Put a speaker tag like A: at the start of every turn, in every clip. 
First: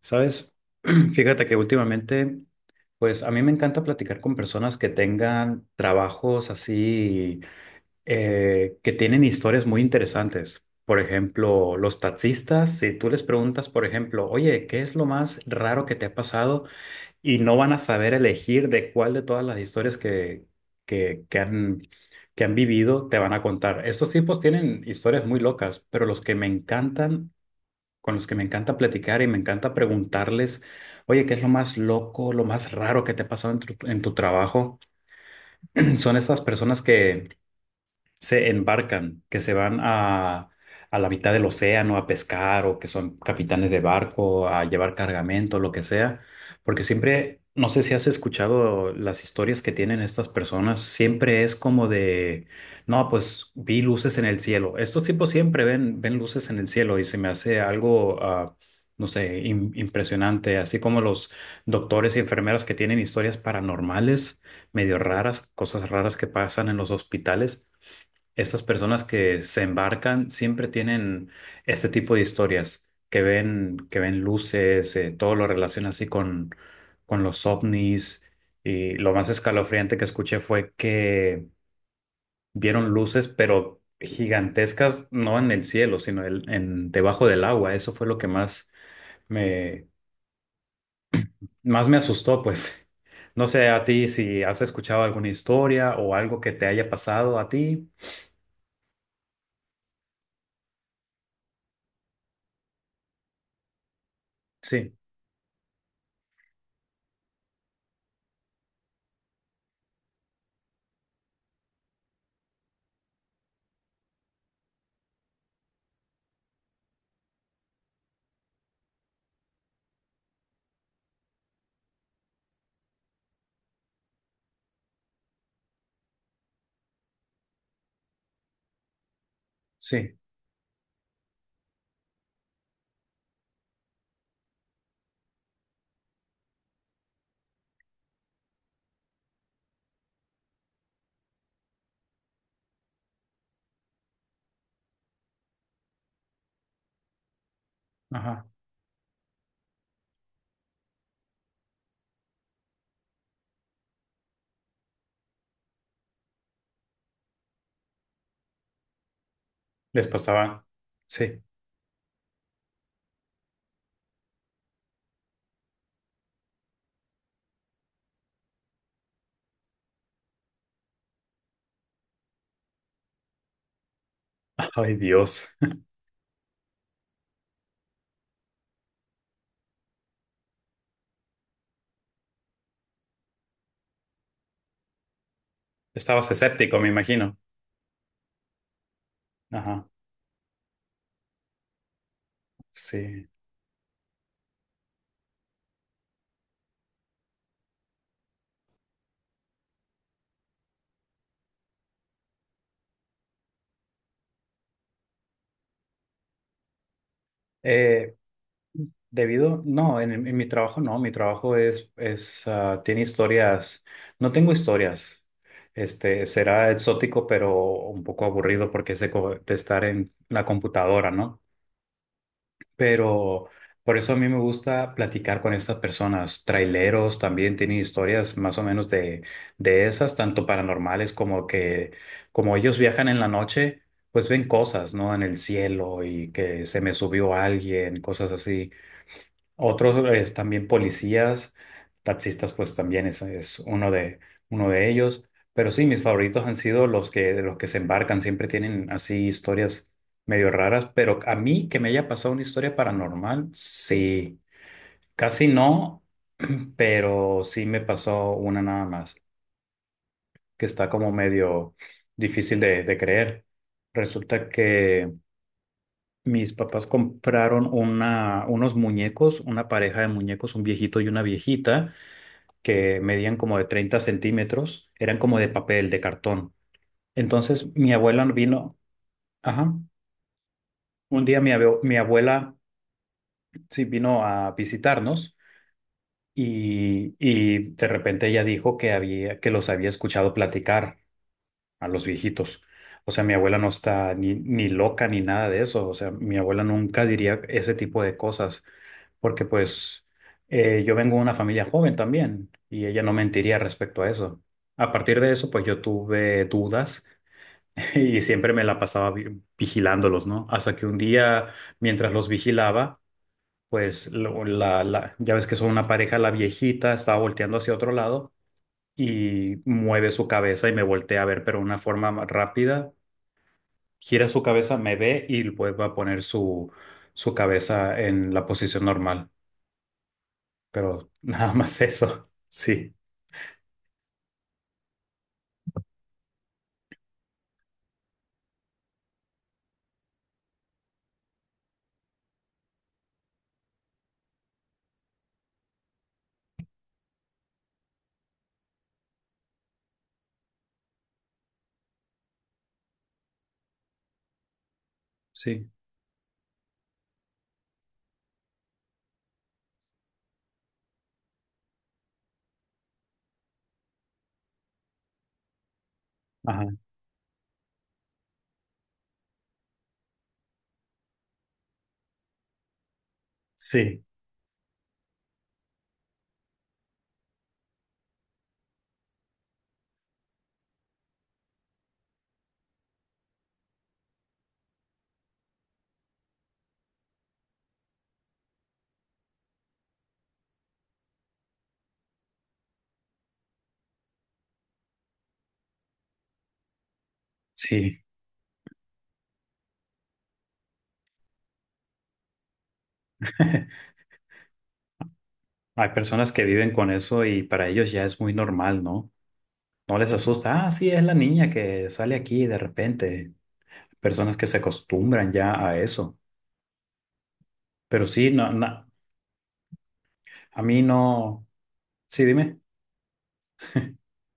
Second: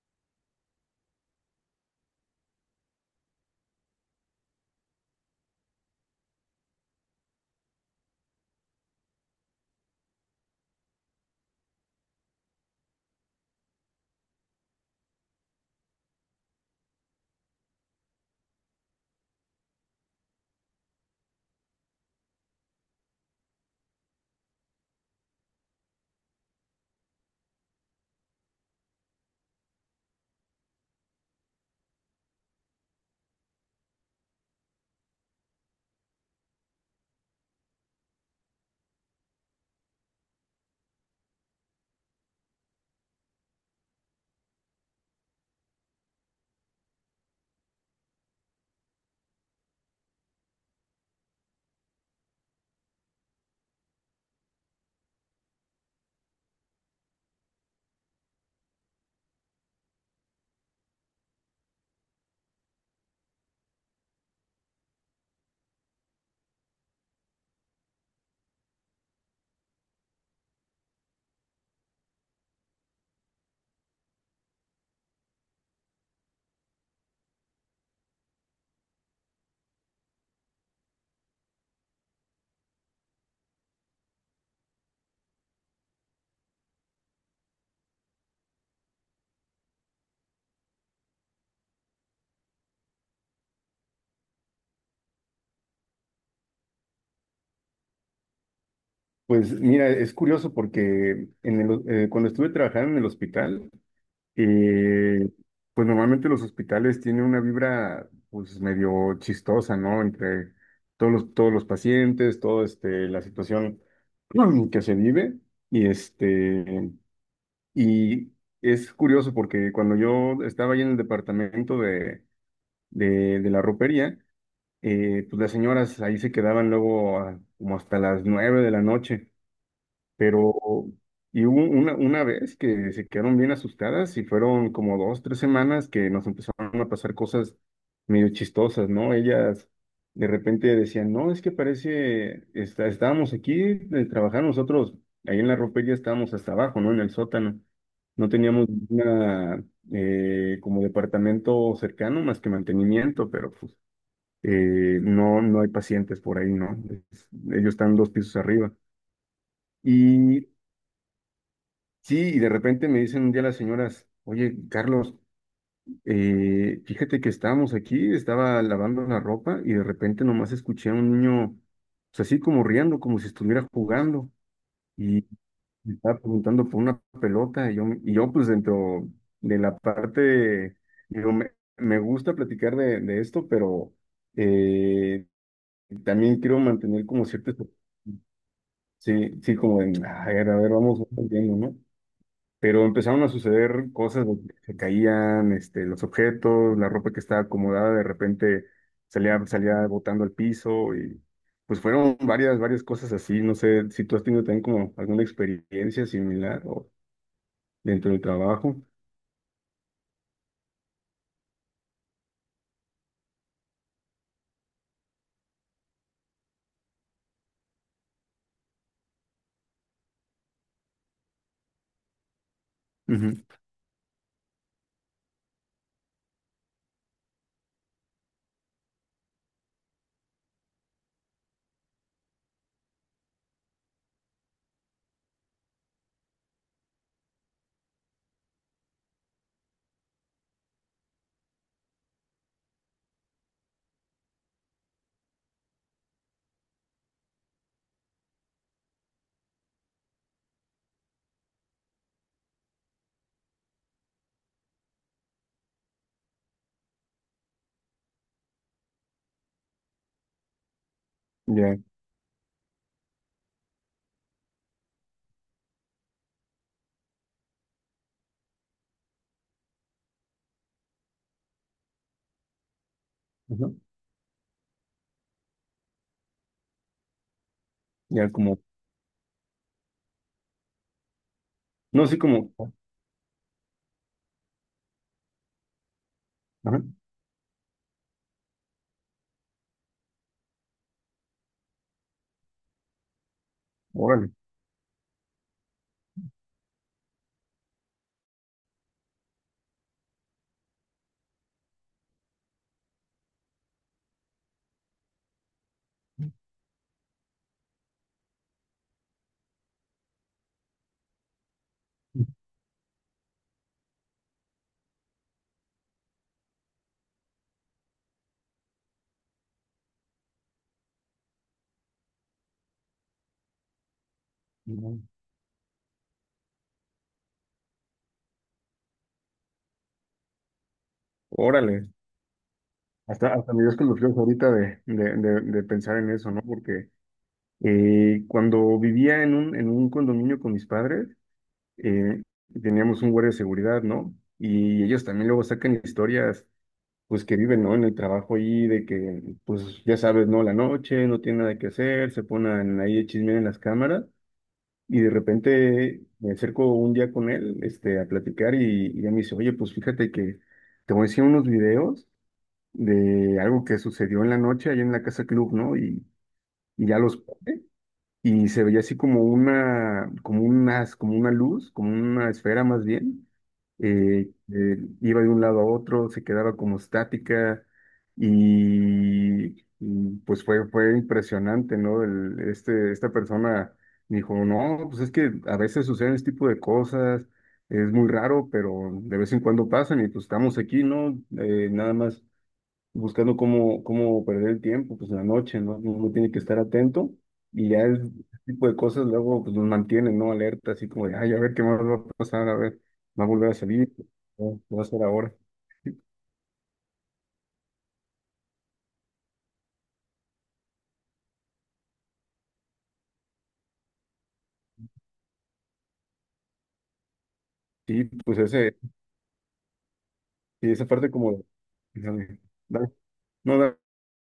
A: Sabes, fíjate que últimamente, pues a mí me encanta platicar con personas que tengan trabajos así, que tienen historias muy interesantes. Por ejemplo, los taxistas, si tú les preguntas, por ejemplo, oye, ¿qué es lo más raro que te ha pasado? Y no van a saber elegir de cuál de todas las historias que, que han, que han vivido te van a contar. Estos tipos tienen historias muy locas, pero los que me encantan con los que me encanta platicar y me encanta preguntarles, oye, ¿qué es lo más loco, lo más raro que te ha pasado en tu trabajo? Son esas personas que se embarcan, que se van a la mitad del océano a pescar o que son capitanes de barco, a llevar cargamento, lo que sea, porque siempre, no sé si has escuchado las historias que tienen estas personas, siempre es como de, no, pues vi luces en el cielo. Estos tipos siempre ven luces en el cielo y se me hace algo... No sé, impresionante, así como los doctores y enfermeras que tienen historias paranormales, medio raras, cosas raras que pasan en los hospitales. Estas personas que se embarcan siempre tienen este tipo de historias que ven luces, todo lo relaciona así con los ovnis. Y lo más escalofriante que escuché fue que vieron luces, pero gigantescas, no en el cielo, sino en debajo del agua. Eso fue lo que más me, más me asustó, pues. No sé a ti si has escuchado alguna historia o algo que te haya pasado a ti.
B: Pues mira, es curioso porque cuando estuve trabajando en el hospital,
A: Sí,
B: eh, pues normalmente los hospitales tienen una vibra pues medio chistosa, ¿no? Entre todos los pacientes, toda la situación que se vive. Y, este, y es curioso porque cuando yo estaba ahí en el departamento de la ropería, pues las señoras ahí se quedaban luego como hasta las 9 de la noche,
A: sí.
B: pero y hubo una vez que se quedaron bien asustadas y fueron como 2, 3 semanas que nos empezaron a pasar cosas medio chistosas, ¿no? Ellas de repente decían, no, es que parece, estábamos aquí trabajando nosotros, ahí en la ropería estábamos hasta abajo, ¿no? En el sótano. No
A: Ajá.
B: teníamos una, como departamento cercano más que mantenimiento, pero pues no, no hay pacientes por ahí, ¿no? Ellos están 2 pisos arriba.
A: Les
B: Y
A: pasaba. Sí.
B: Sí, y de repente me dicen un día las señoras, oye, Carlos, fíjate que estábamos aquí, estaba lavando la ropa y de repente nomás escuché a un niño, pues así como riendo, como si estuviera jugando
A: Ay,
B: y
A: Dios.
B: me estaba preguntando por una pelota yo pues dentro de la parte, digo, me gusta platicar de esto, pero eh,
A: Estabas
B: también quiero
A: escéptico, me
B: mantener como
A: imagino.
B: cierto, sí, sí, como
A: Ajá.
B: de, a ver, vamos entendiendo, ¿no? Pero empezaron
A: Sí.
B: a suceder cosas donde se caían, los objetos, la ropa que estaba acomodada de repente salía botando al piso y pues fueron varias, varias cosas así. No sé si tú has tenido también como alguna experiencia similar o dentro
A: Eh,
B: del trabajo.
A: debido, no, en mi trabajo no. Mi trabajo es, tiene historias. No tengo historias. Este, será exótico, pero un poco aburrido porque es de, de estar en la computadora, ¿no?
B: Ujú.
A: Pero por eso a mí me gusta platicar con estas personas. Traileros también tienen historias más o menos de esas, tanto paranormales como que, como ellos viajan en la noche, pues ven cosas, ¿no? En el cielo y que se me subió alguien, cosas así. Otros es también policías, taxistas, pues también es uno de ellos. Pero sí, mis favoritos han sido los que se embarcan, siempre tienen así historias medio raras. Pero a mí que me haya pasado una historia paranormal, sí, casi no, pero sí me pasó una nada más, que está como medio
B: Ya.
A: difícil de creer. Resulta que mis papás compraron unos muñecos, una pareja de muñecos, un viejito y una viejita que medían como de
B: Ajá.
A: 30 cm, eran como de papel, de cartón. Entonces mi abuela
B: Ya
A: no
B: como,
A: vino, ajá, un día mi
B: no. Sí como,
A: abuela sí vino a visitarnos
B: ajá.
A: y de repente ella dijo que había, que los había escuchado platicar a los viejitos. O sea, mi abuela no está
B: Órale.
A: ni, ni loca ni nada de eso. O sea, mi abuela nunca diría ese tipo de cosas porque pues yo vengo de una familia joven también y ella no mentiría respecto a eso. A partir de eso, pues yo tuve dudas y siempre me la pasaba vigilándolos, ¿no? Hasta que un día, mientras los vigilaba, pues ya ves que son una pareja, la viejita estaba volteando hacia otro lado y mueve su cabeza y me voltea a ver, pero de una forma rápida gira su cabeza, me
B: Ujú.
A: ve y vuelve a poner su cabeza en la posición normal. Pero nada más
B: Órale.
A: eso. Sí,
B: Hasta me dio escalofríos ahorita de pensar en eso, ¿no? Porque cuando vivía en un condominio con mis padres, eh, teníamos un guardia de seguridad, ¿no? Y ellos también luego sacan historias, pues que viven, ¿no? En el trabajo ahí, de que, pues ya sabes, ¿no? La noche, no tiene nada que hacer, se ponen ahí a chismear en las cámaras. Y de
A: sí.
B: repente me acerco un día con él, a platicar y ya me dice, oye, pues fíjate que te voy a enseñar unos videos de algo que sucedió en la noche allá en la casa club, ¿no? Y,
A: Ajá,
B: y ya los pone, y se veía así como una, como unas, como una luz, como una esfera más bien,
A: sí,
B: iba de un lado a otro, se quedaba como estática pues fue impresionante, ¿no? Esta persona me dijo, no, pues es que a veces suceden este tipo de cosas, es muy raro, pero de vez en cuando pasan y pues estamos aquí, ¿no? Nada más buscando cómo perder el tiempo, pues en la noche, ¿no? Uno tiene que estar atento y ya
A: sí.
B: ese tipo de cosas luego pues nos mantienen, ¿no? Alerta, así como de, ay, a ver qué más va a pasar, a ver, va a volver a salir, ¿no? ¿Qué va a hacer ahora?
A: Hay personas que viven con eso y para ellos ya es muy normal, ¿no? No les asusta. Ah, sí, es la niña que sale aquí de repente. Personas que se acostumbran ya a eso.
B: Sí,
A: Pero sí,
B: pues
A: no,
B: ese,
A: no, a
B: sí,
A: mí
B: esa parte como,
A: no. Sí,
B: dale,
A: dime.
B: dale. No, dale,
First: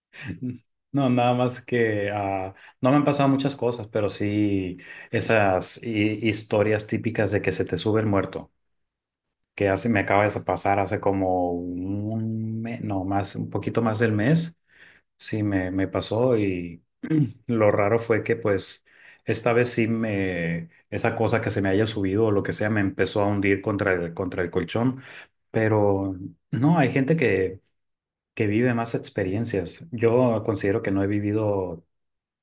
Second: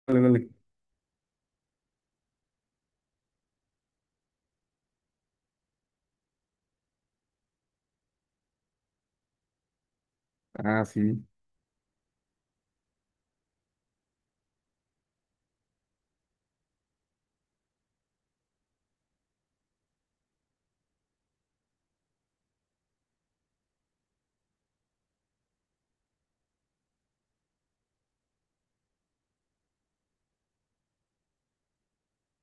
B: dale.
A: No, nada más que no me han pasado muchas cosas, pero sí esas historias típicas de que se te sube el muerto, que hace, me acaba de pasar
B: Ah,
A: hace
B: sí.
A: como un mes, no, más, un poquito más del mes, sí me pasó y lo raro fue que pues esta vez sí esa cosa que se me haya subido o lo que sea me empezó a hundir contra contra el colchón, pero no, hay gente que vive más experiencias. Yo considero que no he vivido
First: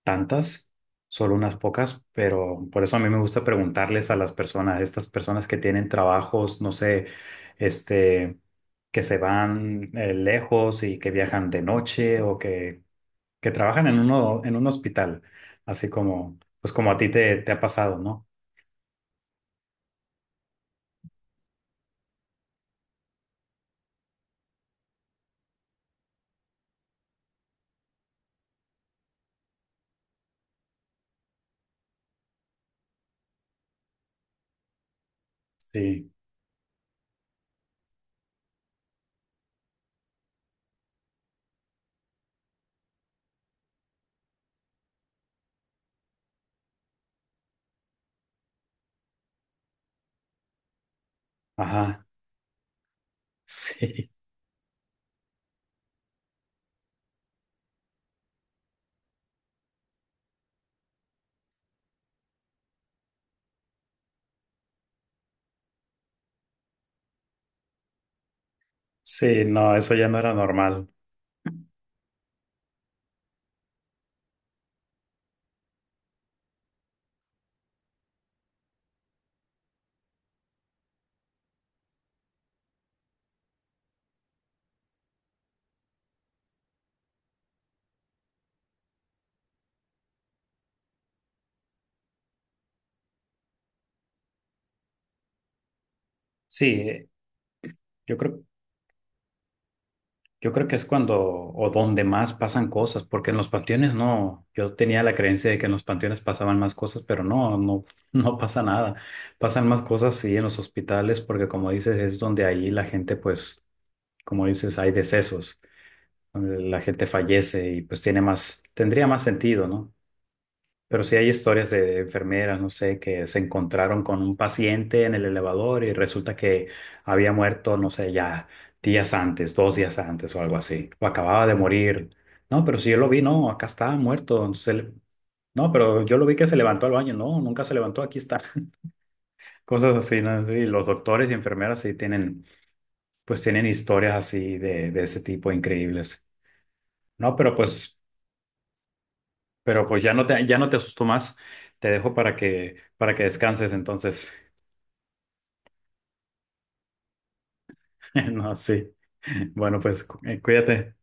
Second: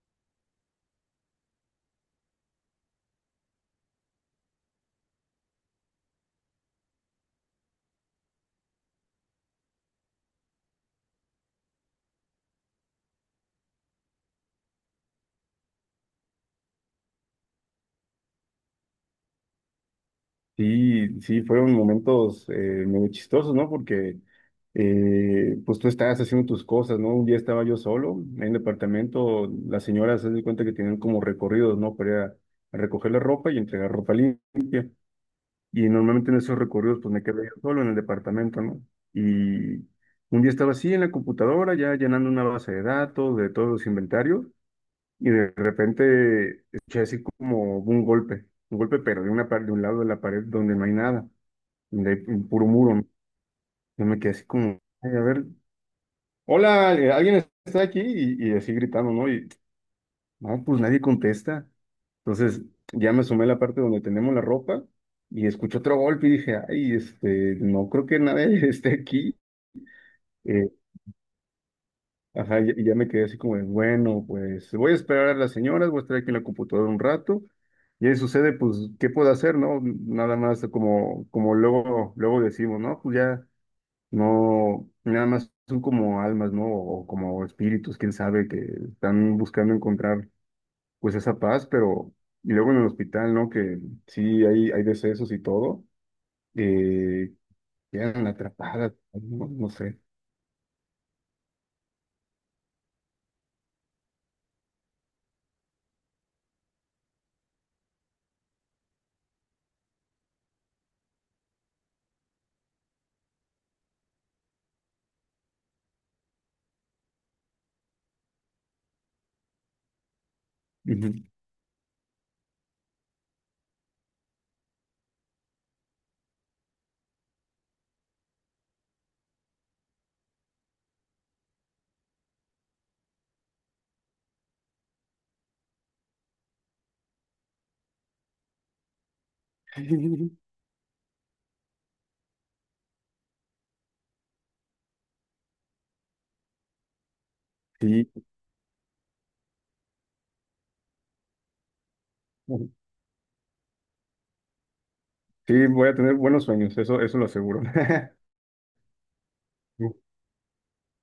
A: tantas, solo unas pocas, pero por eso a mí me gusta preguntarles a las personas, estas personas que tienen trabajos, no sé, este, que se van lejos y que viajan de noche o que trabajan en un hospital, así como, pues como a ti te ha pasado, ¿no?
B: Sí, sí, fueron momentos medio chistosos, ¿no? Porque pues tú estabas haciendo tus cosas, ¿no? Un día estaba yo solo en el departamento, las señoras se dan cuenta que tienen como recorridos, ¿no? Para ir a recoger la ropa y entregar ropa limpia. Y
A: Sí,
B: normalmente en esos recorridos pues me quedé yo solo en el departamento, ¿no? Y un día estaba así en la computadora, ya llenando una base de datos de todos los inventarios, y de repente escuché así como un golpe pero de un lado de la pared donde no hay nada. Y
A: ajá,
B: de ahí, un puro muro, ¿no? Yo
A: sí,
B: me quedé así como: "Ay, a ver, hola, alguien está aquí", y así gritando, ¿no? Y no, pues nadie contesta. Entonces ya me asomé a la parte donde tenemos la ropa y escuché otro golpe y dije, ay, no creo que nadie esté aquí.
A: sí, no, eso ya no era
B: Eh,
A: normal.
B: ajá, y ya me quedé así como, de, bueno, pues voy a esperar a las señoras, voy a estar aquí en la computadora un rato. Y ahí sucede, pues ¿qué puedo hacer, no? Nada más como, como luego, luego decimos, ¿no? Pues ya. No, nada más son como almas, ¿no? O como espíritus, quién sabe, que están buscando encontrar pues esa paz, pero y luego en el hospital, ¿no? Que sí hay decesos y todo,
A: Sí,
B: eh,
A: yo
B: quedan
A: creo,
B: atrapadas, no, no sé.
A: yo creo que es cuando o donde más pasan cosas, porque en los panteones no, yo tenía la creencia de que en los panteones pasaban más cosas, pero no, no, no pasa nada. Pasan más cosas sí en los hospitales, porque como dices, es donde ahí la gente, pues, como dices, hay decesos, donde la gente fallece y pues tiene más, tendría más sentido, ¿no? Pero sí
B: Ujú.
A: hay historias de enfermeras, no sé, que se encontraron con un paciente en el elevador y resulta que había muerto, no sé, ya días antes, 2 días antes o algo así, o acababa de morir. No, pero si yo lo vi, no, acá está muerto. No, pero yo lo vi que se levantó al baño, no, nunca se levantó, aquí está. Cosas así, ¿no? Sí, los doctores y enfermeras sí tienen, pues tienen historias así de ese tipo increíbles. No,
B: Sí,
A: pero pues ya no ya no te asusto más. Te dejo para que descanses entonces.
B: sí, voy a tener buenos sueños, eso lo aseguro.
A: No, sí. Bueno, pues cuídate.